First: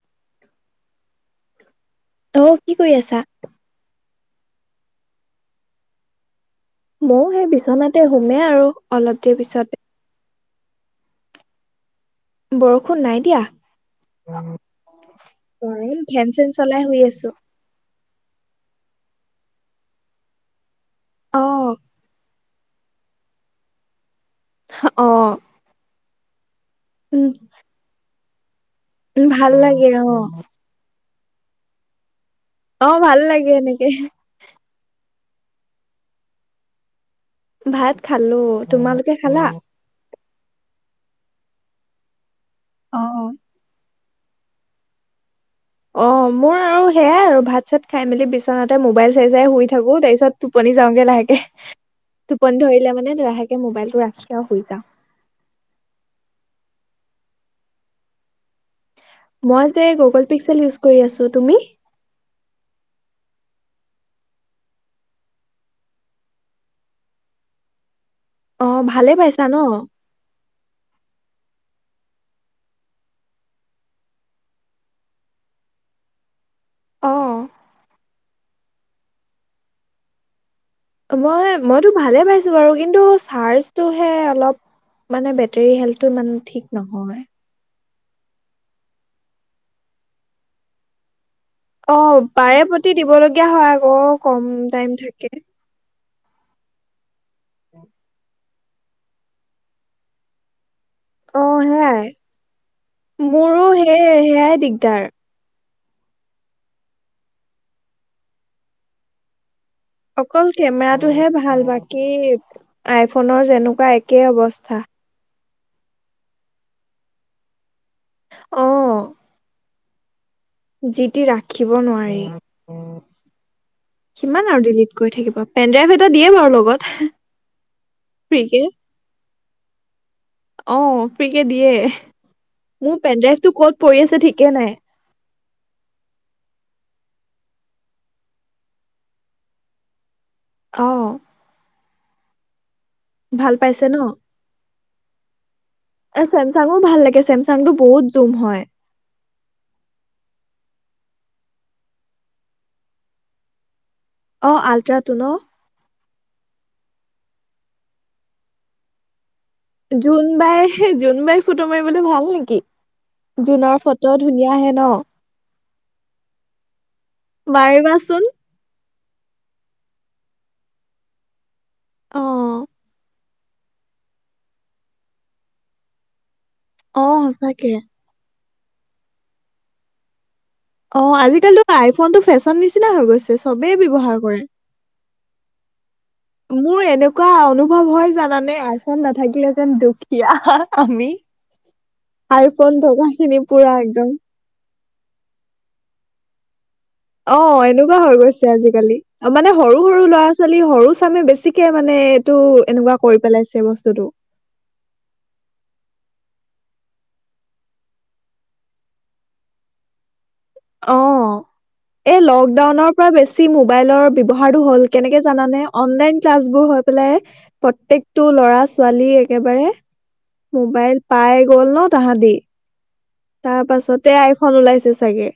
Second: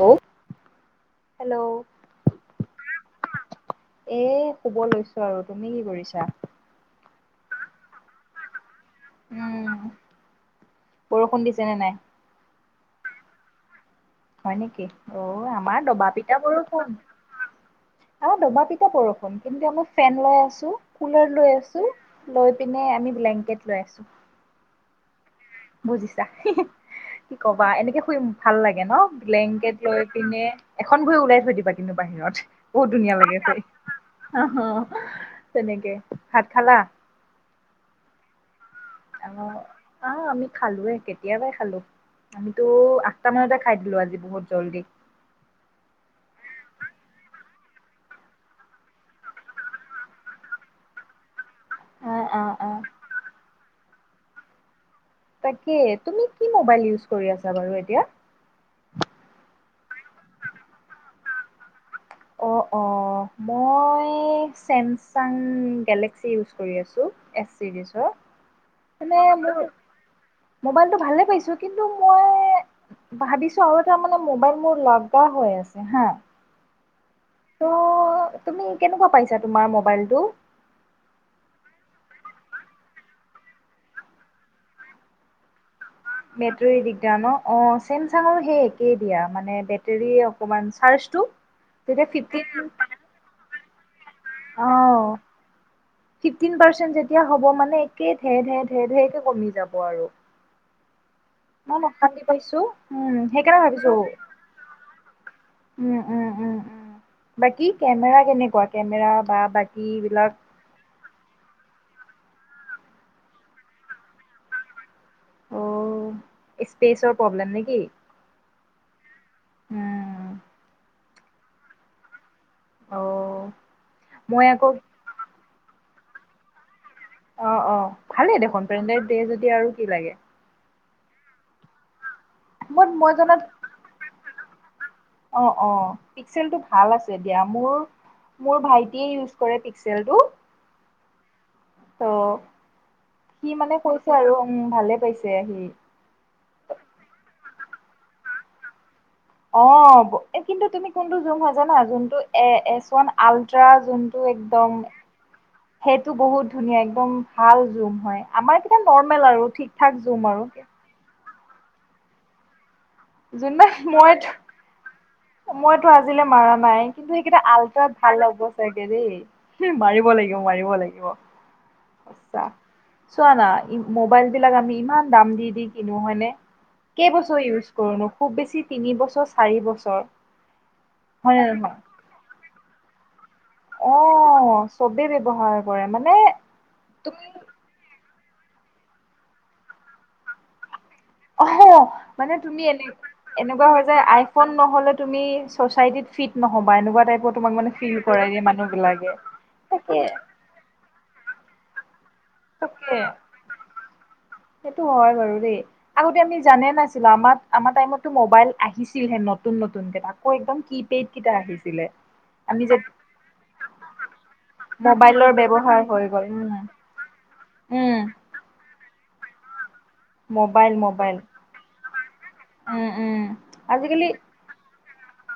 Hello hello. অ কি কৰি আছা? এ শুব লৈছো আৰু তুমি কি কৰিছা? ময়ো সেই বিচনাতে সোমে আৰু অলপ দেৰি উম পিছতে বৰষুণ দিছে নে নাই? বৰষুণ নাই দিয়া। হয় নেকি অ আমাৰ গৰম দবা ফেন পিতা চেন চলাই বৰষুণ শুই আছো । অঁ দবা পিতা বৰষুণ। কিন্তু আমি ফেন লৈ আছো কুলাৰ অ লৈ আছো লৈ পিনে। আমি ব্লেংকেট লৈ আছো। অ। বুজিছা উম কি কবা এনেকে শুইম। ভাল লাগে ন উম, ভাল ব্লেংকেট লাগে লৈ অ পিনে এখন ভৈই ওলাই থৈ দিবা কিন্তু বাহিৰত। বহুত অ ধুনীয়া ভাল লাগে হোই এনেকে অহ অ তেনেকে ভাত খালা ভাত খালো তোমালোকে খালা? অ', আহ আমি খালোৱে কেতিয়াবাই খালো আমিতো অ অ আঠটা মানতে খাই দিলো আজি। বহুত জল্দি। অ মোৰ আৰু সেয়াই আৰু ভাত চাত খাই মেলি বিচনাতে মোবাইল চাই চাই শুই থাকো। তাৰপিছত টোপনি। যাওঁগে লাহেকে অ', অ', টোপন অ'। ধৰিলে মানে লাহেকে মোবাইলটো ৰাখি আৰু শুই যাওঁ। তাকে তুমি কি মোবাইল ইউচ্ কৰি আছা বাৰু এতিয়া। মই যে গুগ'ল পিক্সেল ইউজ কৰি আছো। তুমি? অঁ অঁ মই চেমচাং গেলেক্সি ইউজ কৰি আছো, এচ ছিৰিজৰ। অ ভালে মানে পাইছা ন মোৰ মোবাইলতো ভালে পাইছো। কিন্তু মই ভাবিছো আৰু এতা মানে মোবাইল মোৰ লগা হৈ আছে হা। অ তহ তুমি কেনেকুৱা পাইছা তোমাৰ মোবাইলটো? মই মইতো ভালে পাইছো বাৰু কিন্তু চাৰ্জটোহে অলপ মানে বেটেৰী হেল্ঠ। বেটাৰী দিগদাৰ ন? অঁ। চেমচাঙৰ সেই একেই দিয়া, মানে বেটেৰী অকমান চাৰ্জটো । অ বাৰে প্ৰতি দিবলগীয়া হয় আকৌ কম অ টাইম থাকে। ফিফটিন পাৰ্চেণ্ট যেতিয়া হ'ব মানে একেই ঢেৰ ঢেৰ ঢেৰ ঢেৰ কে কমি যাব আৰু। অ ইমান সেয়াই অশান্তি পাইছো। উম সেইকাৰণে মোৰো ভাবিছো। সেই সেয়াই দিগদাৰ উম উম উম উম। বাকী কেমেৰা কেনেকুৱা কেমেৰা বা বাকী? বিলাক অকল কেমেৰাটোহে ভাল বা কি আইফোনৰ যেনেকুৱা একেই অৱস্থা। অ স্পেচৰ প্ৰব্লেম নেকি? অ উম। যি টি ৰাখিব অ নোৱাৰি। মই কিমান আৰু আকৌ ডিলিট কৰি থাকিব। পেনড্ৰাইভ এটা দিয়ে বাৰু লগত। অ অ। ভালেই ফ্ৰীকে দেখোন পেনড্ৰাইভ দিয়ে যদি আৰু কি লাগে। অ ফ্ৰী কে দিয়ে। মই মোৰ মই পেনড্ৰাইভ জনাত টো ক'ত পৰি আছে ঠিকে নাই। অ অ পিক্সেলটো ভাল আছে দিয়া, মোৰ মোৰ ভাইটিয়ে ইউজ কৰে পিক্সেলটো। অঁ। তহ সি মানে পাইছে ন কৈছে আৰু উম ভালে পাইছে সি। চেমচাঙো ভাল লাগে চেমচাং টো বহুত জুম হয়। অঁ কিন্তু তুমি কোনটো জুম হয় জানা যোনটো এ এচ ৱান আল্ট্ৰা যোন অ আল্ট্ৰাটো ন? টো বহুত ধুনীয়া একদম ভাল জুম হয় আমাৰ কেইটা নৰ্মেল আৰু। ঠিক ঠাক জুম জোন আৰু বাই জোনবাই ফটো মাৰিবলৈ ভাল নেকি? জোনৰ ফটো ধুনীয়া আহে ন? মইটো আজিলে মাৰা নাই, কিন্তু সেইকেইটা আল্টাত মাৰিবাচোন ভাল হব চাগে দেই। মাৰিব লাগিব মাৰিব লাগিব। অ আচছা। চোৱানা মোবাইল বিলাক আমি ইমান দাম দি দি কিনো হয়নে? অ কেইবছৰ ইউজ সঁচাকে কৰো নো? খুব বেছি তিনি বছৰ চাৰি বছৰ। অঁ হয় নে আজিকালিটো নহয়? আইফোন টো ফেশ্বন নিচিনা হৈ গৈছে। চবেই ব্যৱহাৰ কৰে। অ' চবেই ব্যৱহাৰ কৰে মানে মোৰ তুমি এনেকুৱা অনুভৱ হয় যানা নে আইফোন নাথাকিলে যেন দুখীয়া। আমি অঁহ' মানে তুমি আইফোন এনে থকা খিনি এনেকুৱা পুৰা হয় যে একদম আইফোন নহলে তুমি চ'চাইটিত ফিট নহব। অ এনেকুৱা হৈ গৈছে আজিকালি, বিলাকে মানে সৰু তাকে সৰু ল'ৰা ছোৱালী সৰু চামে বেছিকে মানে এইটো এনেকুৱা তাকে কৰি পেলাইছে বস্তুটো। সেইটো হয় বাৰু দেই, আগতে আমি জানাই নাছিলো আমাৰ আমাৰ টাইমতো মবাইল আহিছিল হে নতুন নতুন নতুন কে, তাকো একদমড অ। কীপেড কিতা আহিছিলে। এই আমি যে লকডাউনৰ পৰা বেছি মোবাইলৰ ব্যৱহাৰতো হ'ল, কেনেকে মোবাইলৰ জানানে? ব্যৱহাৰ হৈ অনলাইন গ'ল ক্লাছ উম। বোৰ হৈ পেলাই উম প্ৰত্যেকটো ল'ৰা ছোৱালী একেবাৰে মোবাইল পাই গ'ল ন তাহাঁতি। উম উম তাৰ আজিকালি পাছতে আইফোন ওলাইছে চাগে।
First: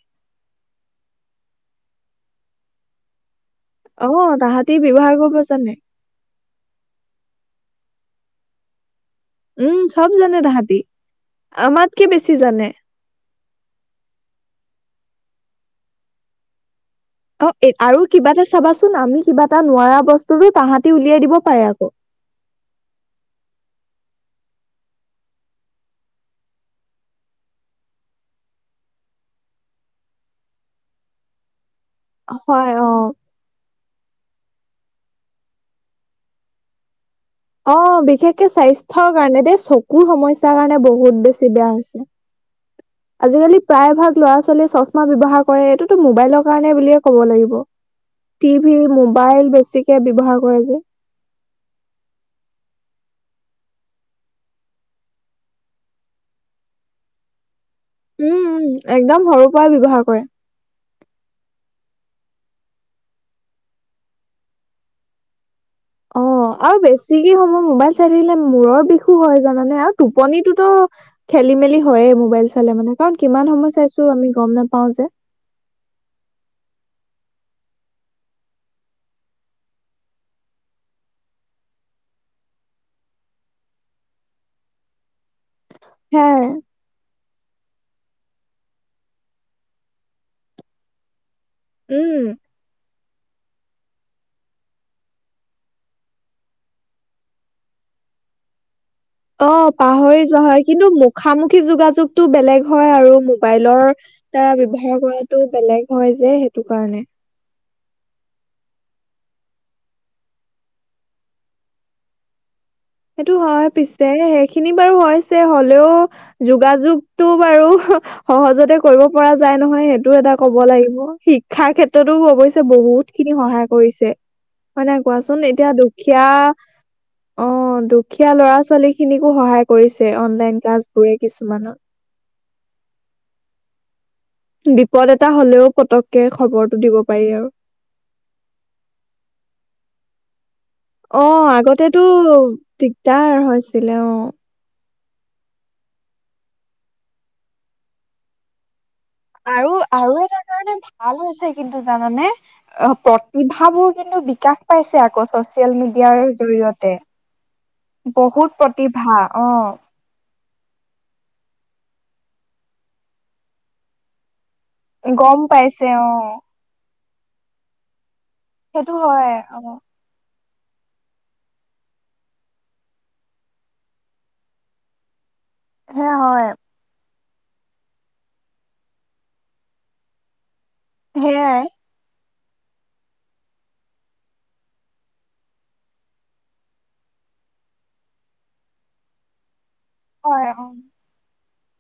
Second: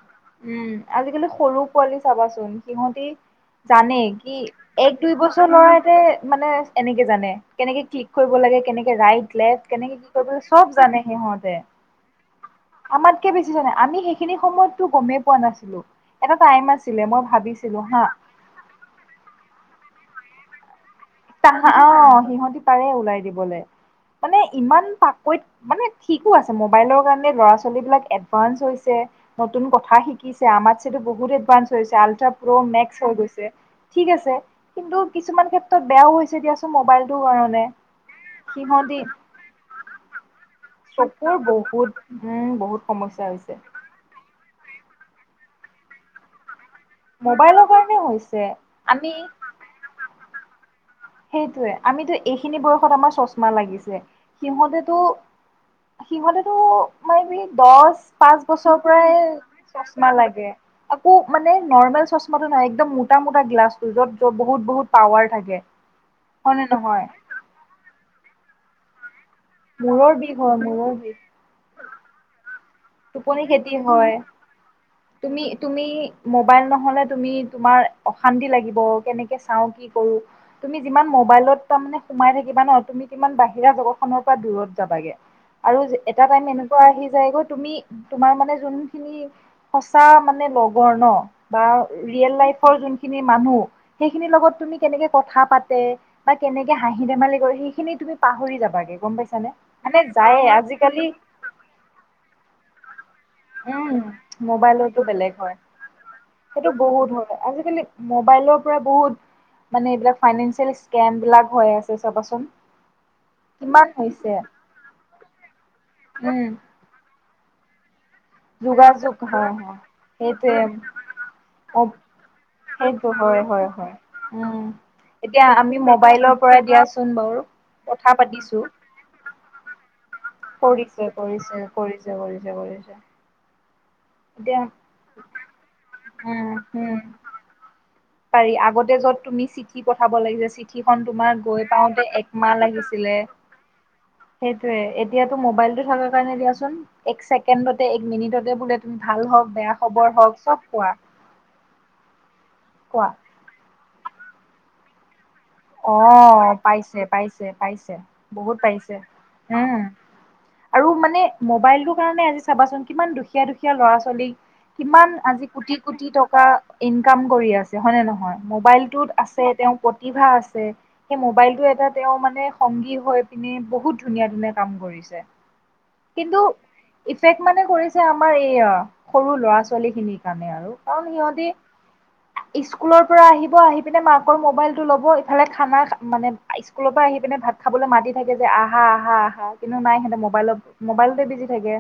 উম। আজিকালি সৰু পোৱালি চাবাচোন সিহঁতি জানে অ কি তাহাঁতি এক ব্যৱহাৰ দুই কৰিব বছৰ ল'ৰা জানে এতে মানে এনেকে জানে কেনেকে ক্লিক কৰিব লাগে কেনেকে ৰাইট লেফ্ উম কেনেকে চব কি জানে কৰিব চব তাহাঁতি জানে সিহঁতে। আমাতকে বেছি জানে আমাতকে বেছি জানে, আমি সেইখিনি সময়তো গমেই পোৱা নাছিলো, এটা টাইম আছিল অ এ আৰু কিবা এটা চাবাচোন আমি কিবা এটা নোৱাৰা বস্তু তাহাঁতি উলিয়াই দিব ত পাৰে আকৌ অ সিহঁতি পাৰে ওলাই দিবলৈ। মানে ইমান পাকৈত মানে ঠিকো আছে মোবাইলৰ কাৰণে ল'ৰা ছোৱালীবিলাক এডভান্স হৈছে। নতুন কথা শিকিছে, আমাৰছেটো বহুত এডভাঞ্চ। হৈছে, আলট্ৰা প্ৰ হয় অ মেক্স হৈ গৈছে, ঠিক আছে কিন্তু কিছুমান ক্ষেত্ৰত বেয়াও হৈছে দিয়াচোন মোবাইল অ বিশেষকে স্বাস্থ্যৰ কাৰণে দেই চকুৰ সমস্যাৰ কাৰণে। মানে বহুত চকুৰ বেছি বেয়া বহুত হৈছে। উম বহুত সমস্যা হৈছে আজিকালি প্ৰায় ভাগ ল'ৰা ছোৱালীয়ে চশমা ব্যৱহাৰ কৰে, এইটোতো মোবাইলক ৰ কাৰণে বুলিয়ে ক ব লাগিব, মোবাইলৰ কাৰণে হৈছে টি ভী, আমি মোবাইল বেছিকে ব্যৱহাৰ কৰে যে। সেইটোৱে আমিতো এইখিনি বয়সত আমাৰ চশমা লাগিছে, সিহঁতেতো সিহঁতেতো মাই বি দহ উম পাঁচ উম বছৰৰ পৰাই একদম সৰু পৰাই ব্যৱহাৰ চচমা কৰে। লাগে, তাকো মানে নৰ্মেল। চশমাটো নাই একদম মোটা মোটা গ্লাছটো যত বহুত বহুত পাৱাৰ থাকে। অ হয় নে আৰু নহয় বেছিকৈ সময় মোবাইল চাই থাকিলে মূৰৰ বিষ। হয় জানানে আৰু মূৰৰ বিষ হয় টোপনিটোতো মূৰৰ বিষ খেলি মেলি হয়ে মোবাইল। চালে মানে কাৰণ টোপনি কিমান সময় খতি চাইছো হয়, আমি গম নাপাও যে তুমি তুমি মোবাইল নহলে তুমি তোমাৰ অশান্তি লাগিব কেনেকে চাও কি কৰো, তুমি যিমান মোবাইলত তাৰমানে সোমাই থাকিব কিমানৰ তুমি কিমান বাহিৰা জগত খনৰ পৰা দূৰত যাবাগে। আৰু এটা সেয়াই টাইম এনেকুৱা আহি যায়গৈ তুমি। তোমাৰ মানে যোনখিনি সঁচা মানে লগৰ ন। বা উম ৰিয়েল লাইফৰ যোন খিনি মানুহ, সেইখিনিৰ লগত তুমি কেনেকে কথা পাতে, বা কেনেকে হাঁহি ধেমালি কৰে সেইখিনি তুমি পাহৰি যাবাগে। গম অ পাইছানে মানে পাহৰি যোৱা যায়ে হয় কিন্তু আজিকালি মুখামুখি যোগাযোগতটো বেলেগ হয় আৰু। মোবাইলৰ উম দ্বাৰা মোবাইলতো ব্যৱহাৰ কৰাটো হয় বেলেগ হয় যে সেইটো কাৰণে। বহুত হয় আজিকালি মোবাইলৰ পৰা বহুত মানে এইবিলাক ফাইনেলছিল স্কেন বিলাক হৈ আছে চাবা চোন। সেইটো হয় পিছে সেইখিনি বাৰু হৈছে হ'লেও উম যোগাযোগ তো বাৰু সহজতে কৰিব যোগাযোগ পৰা হয় যায় হয় নহয় সেইটো এটা সেইটোৱে ক'ব লাগিব শিক্ষাৰ অ ক্ষেত্ৰতো অৱশ্যে বহুত সেইটো হয় সহায় হয় হয় কৰিছে, উম হয় নাই কোৱাচোন? এতিয়া আমি দুখীয়া মোবাইলৰ পৰা দিয়াচোন বাৰু অ দু কথা দুখীয়া ল'ৰা পাতিছো ছোৱালী খিনিকো সহায় কৰিছে। অনলাইন ক্লাছ কৰিছে, বোৰে কৰিছে, কিছুমানত কৰিছে, কৰিছে, কৰিছে। এতিয়া বিপদ এটা হলেও পতককে উম খবৰটো দিব উম পাৰি আৰু। পাৰি আগতে য'ত তুমি চিঠি পঠাব লাগি যে চিঠি চিঠি খন তোমাৰ অ', গৈ আগতেতো পাওতে এক মাহ লাগিছিলে, দিগদাৰ হৈছিলে অ'। সেইটোয়ে এতিয়াটো মোবাইল টো থকা কাৰণে দিয়াচোন এক ছেকেণ্ডতে এক মিনিটতে বোলে তুমি ভাল হওক আৰু বেয়া খবৰ আৰু হওক এটা চব কাৰণে পোৱা ভাল হৈছে কিন্তু জানানে! অ কোৱা প্ৰতিভাবোৰ কিন্তু বিকাশ পাইছে আকস্ম অঁ পাইছে পাইছে পাইছে বহুত পাইছে, প্ৰতিভা অ', উম আৰু মানে মোবাইলটোৰ কাৰণে আজি চাবাচোন কিমান দুখীয়া দুখীয়া ল'ৰা ছোৱালী কিমান গম আজি কোটি পাইছে কোটি অ', টকা ইনকাম কৰি আছে হয় নে নহয়? সেইটো মোবাইলটোত হয় আছে, তেওঁৰ অ'। প্ৰতিভা আছে সেই মবাইলতটো এটা তেওঁ মানে সংগী হৈ পিনে বহুত ধুনীয়া ধুনীয়া কাম কৰিছে। সেয়া কিন্তু হয় ইফেক্ মানে কৰিছে আমাৰ এইয়া সৰু ল'ৰা ছোৱালী খিনিৰ কাৰণে আৰু। কাৰণ সিহঁতি সেয়াই স্কুলৰ পৰা আহিব আহি পিনে মাকৰ মোবাইল টো ল'ব ইফালে খানা মানে স্কুলৰ পৰা আহি পিনে ভাত খাবলৈ মাতি থাকে যে আহা আহা আহা কিন্তু নাই সিহঁতে হয় অ', মোবাইলত হ বিজি থাকে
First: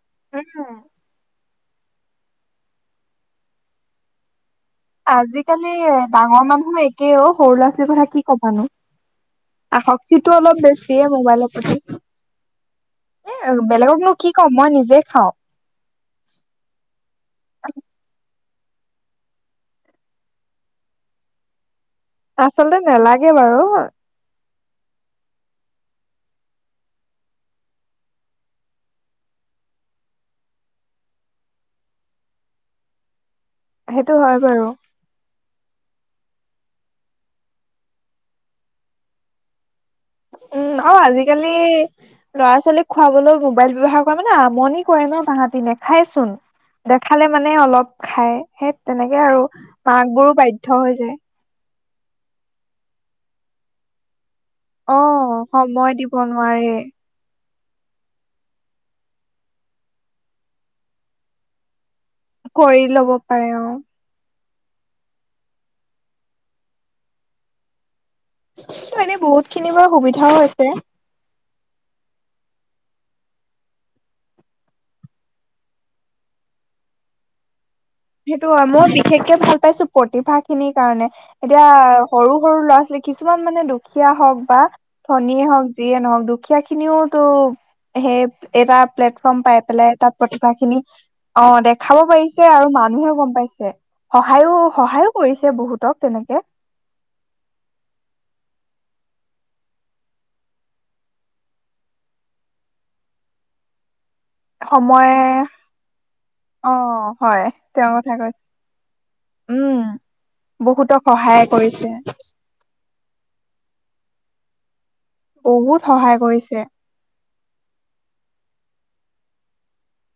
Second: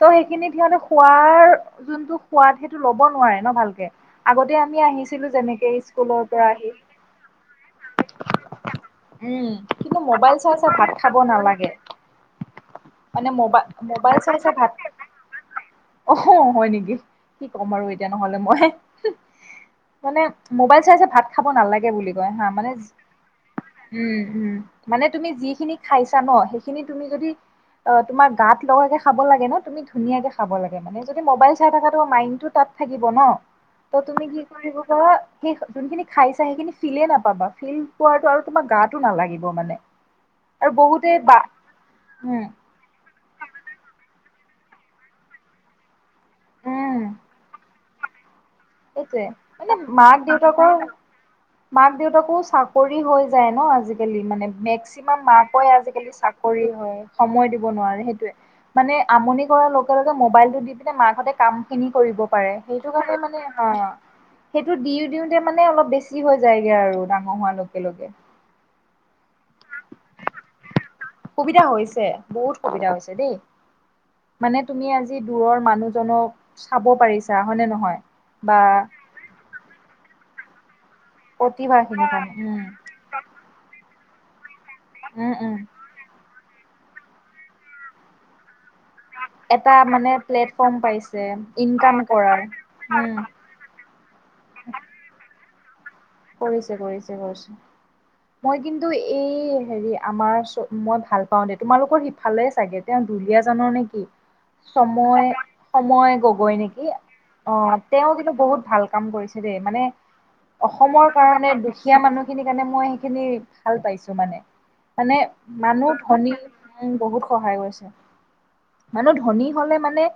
ত সেইখিনি উম। সিহঁতে খোৱাৰ যোনটো সোৱাদ সেইটো ল'ব নোৱাৰে ন ভালকে আগতে আমি আহিছিলো যেনেকে আজিকালি স্কুলৰ পৰা ডাঙৰ আহি মানুহও একেই অ সৰু ল'ৰা ছোৱালীৰ কথা কি কবানো উম কিন্তু আসক্তিটো মোবাইল চাই অলপ চাই ভাত বেছিয়ে খাব মোবাইলৰ নালাগে প্ৰতি মানে বেলেগকনো মবাইল কি চাই ক'ম চাই মই ভাত নিজে খালে খাওঁ। অ হয় নেকি কি ক'ম আৰু এতিয়া নহলে মানে মই মানে মোবাইল চাই চাই ভাত খাব নালাগে বুলি কয় হা মানে আচলতে নেলাগে বাৰু উম উম মানে তুমি যিখিনি খাইছা ন সেইখিনি তুমি যদি অ তোমাৰ গাত লগাকে খাব লাগে ন তুমি ধুনীয়াকে খাব লাগে মানে যদি মোবাইল চাই থাকা মাইণ্ডটো তাত থাকিব নহঁ ত সেইটো তুমি হয় কি বাৰু কৰিব পাৰা যোনখিনি খাইছা সেইখিনি ফিলেই নাপাবা ফিল পোৱাটো আৰু তোমাৰ গাতটো নালাগিব মানে আৰু উম অ বহুতে বা আজিকালি উম ল'ৰা ছোৱালী খুৱাবলৈ মোবাইল ব্যৱহাৰ কৰে মানে আমনি কৰে ন তাহতি নেখায় চোন উম দেখালে মানে অলপ খায় সেই তেনেকে সেইটোৱে আৰু মানে মাক বোৰো বাধ্য দেউতাকৰ হৈ যায় মাক দেউতাকো চাকৰি হৈ যায় ন আজিকালি মানে অ মেক্সিমাম মাকই সময় আজিকালি দিব চাকৰি নোৱাৰে হয় সময় দিব দিব নোৱাৰে সেইটোয়ে মানে আমনি কৰাৰ লগে লগে মবাইলটো দিপিনে মাকহতে কাম খিনি কৰিব পাৰে কৰি সেইটো ল'ব কাৰণে মানে পাৰে অ সেইটো দিও দিওঁতে মানে অলপ বেছি হৈ যায়গে আৰু ডাঙৰ হোৱাৰ লগে লগে এনেই বহুত খিনি বাৰু সুবিধাও হৈছে সুবিধা হৈছে বহুত সুবিধা হৈছে দেই মানে তুমি আজি দূৰৰ মানুহজনক চাব পাৰিছা হয় নে নহয় সেইটো বা হয় মই বিশেষকে ভাল পাইছো প্ৰতিভা খিনিক কাৰণে এতিয়া প্ৰতিভাখিনি সৰু কাৰণে সৰু উম ল'ৰা ছোৱালী কিছুমান মানে দুখীয়া হওক বা উম ধনীয়ে উম হওক যিয়ে নহওক দুখীয়া খিনিওতো সেই এটা প্লেটফৰ্ম পাই এটা পেলাই মানে তাত প্ৰতিভা প্লেটফৰ্ম খিনি পাইছে অ ইনকাম দেখাব কৰাৰ পাৰিছে আৰু ম উম মানুহে গম পাইছে সহায়ো সহায়ো কৰিছে বহুতক তেনেকে কৰিছে কৰিছে কৰিছে। মই কিন্তু এই হেৰি আমাৰ চ মই ভাল পাওঁ‌ দে তোমালোকৰ সিফালে চাগে তেওঁ দুলীয়াজানৰ নেকি? সময় সময় গগৈ অ নেকি হয় অ' তেওঁৰ তেওঁ কথা কিন্তু কৈছে বহুত ভাল কাম কৰি চে দেই উম মানে। বহুতক অসমৰ সহায় কাৰণে কৰিছে দুখীয়া মানুহখিনিৰ কাৰণে মই সেইখিনি ভাল পাইছো মানে। মানে বহুত মানুহ সহায় ধনী কৰিছে বহুত সহায় কৰিছে। মানুহ ধনী হ'লে মানে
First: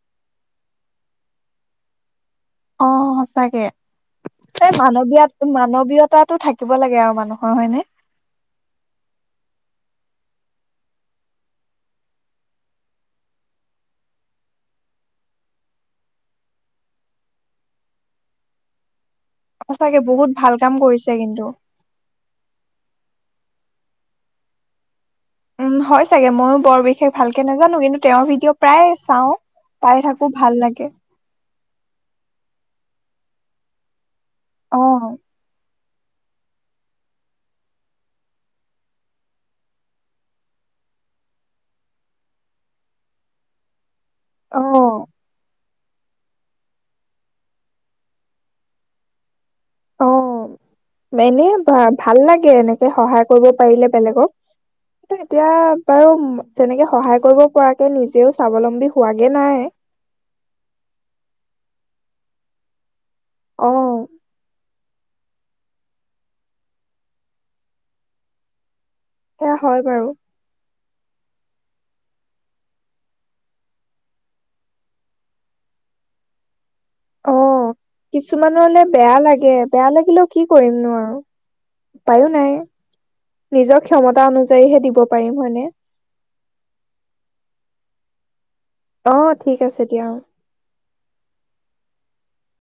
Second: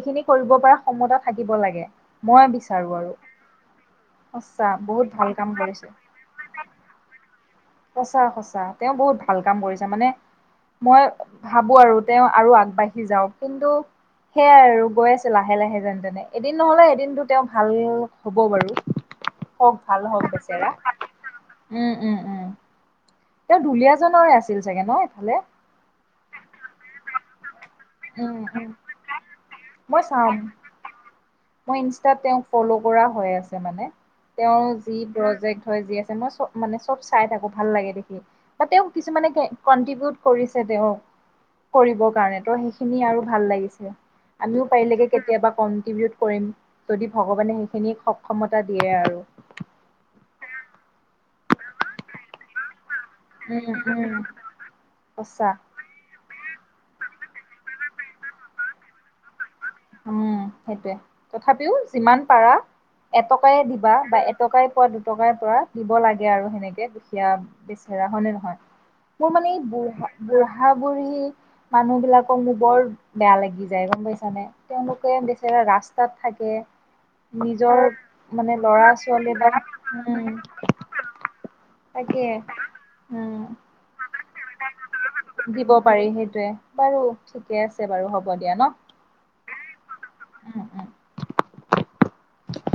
এইখিনি কৰিব পৰা ক্ষমতা থাকিব লাগে [inaudible] মই বিচাৰোঁ আৰু সঁচা বহুত মানৱীয় ভাল কাম কৰিছে মানৱীয়তাটো থাকিব লাগে আৰু মানুহৰ হয়নে সঁচা সঁচা তেওঁ বহুত ভাল কাম কৰিছে। মানে মই ভাবো আৰু তেওঁ আৰু আগবাঢ়ি যাওঁ‌ক কিন্তু সেয়াই আৰু গৈ আছে লাহে লাহে যেন তেনে এদিন নহলে এদিনটো তেওঁ ভাল হ'ব বাৰু হওক সঁচাকে ভাল হওক। বহুত ভাল বেচেৰা কাম কৰিছে কিন্তু উম উম উম তেওঁ দুলিয়াজানৰে আছিল চাগে ন ইফালে উম হয় চাগে ময়ো বৰ বিশেষ ভালকে নাজানো জানো কিন্তু তেওঁৰ উম ভিডিঅ' উম প্ৰায় চাওঁ পাই মই থাকো চাম ভাল লাগে। মই ইনষ্টাতত তেঁওক ফল্লৱ কৰা হৈ আছে। মানে তেওঁৰ অ যি প্ৰজেক্ট য আ মই চ মানে চব চাই থাকো ভাল লাগে দেখি বা তেওঁ কিছুমানে কণ্টিভিউত কৰিছে। তেওঁ কৰিব কাৰণে ত সেইখিনি আৰু ভাল লাগিছিল। অ আমিও পাৰিলেগে কেতিয়াবা কণ্টিভিও ত কৰিম যদি ভগৱানে সেইখিনিক সক্ষমতা দিয়ে আৰু অ এনেই ভা ভাল লাগে এনেই। সহায় কৰিব উম, পাৰিলে উম, বেলেগক কিন্তু এতিয়া সঁচা। বাৰু তেনেকে সহায় কৰিব পৰাকে নিজেও স্বাৱলম্বী হোৱাগে নাই। উম সেইটোয়ে তথাপিও যিমান পাৰা এটকাই অ দিবা বা এটকাই পোৱা দুটকাই পৰা দিব লাগে আৰু সেনেকে দুখীয়া বেচেৰা হয়নে নহয়? মোৰ মানে সেয়া এই হয় বাৰু বুঢ়া বুঢ়া বুঢ়ী। মানুহ বিলাকক মোক বৰ বেয়া লাগি যায় গম পাইছানে? তেওঁলোকে বেচেৰা ৰাস্তাত থাকে। অ নিজৰ মানে কিছুমানলে লৰা বেয়া ছোৱালী লাগে বা বেয়া লাগিলেও উম। কি কৰিমনো আৰু তাকে। উপায়ো নাই উম নিজৰ ক্ষমতা অনুযায়ীহে দিব পাৰিম হয়নে দিব পাৰি। সেইটোয়ে বাৰু ঠিকে আছ। ছে বাৰু হ'ব দিয়া ন। আহ ঠিক আছে দিয়া অ' উম উম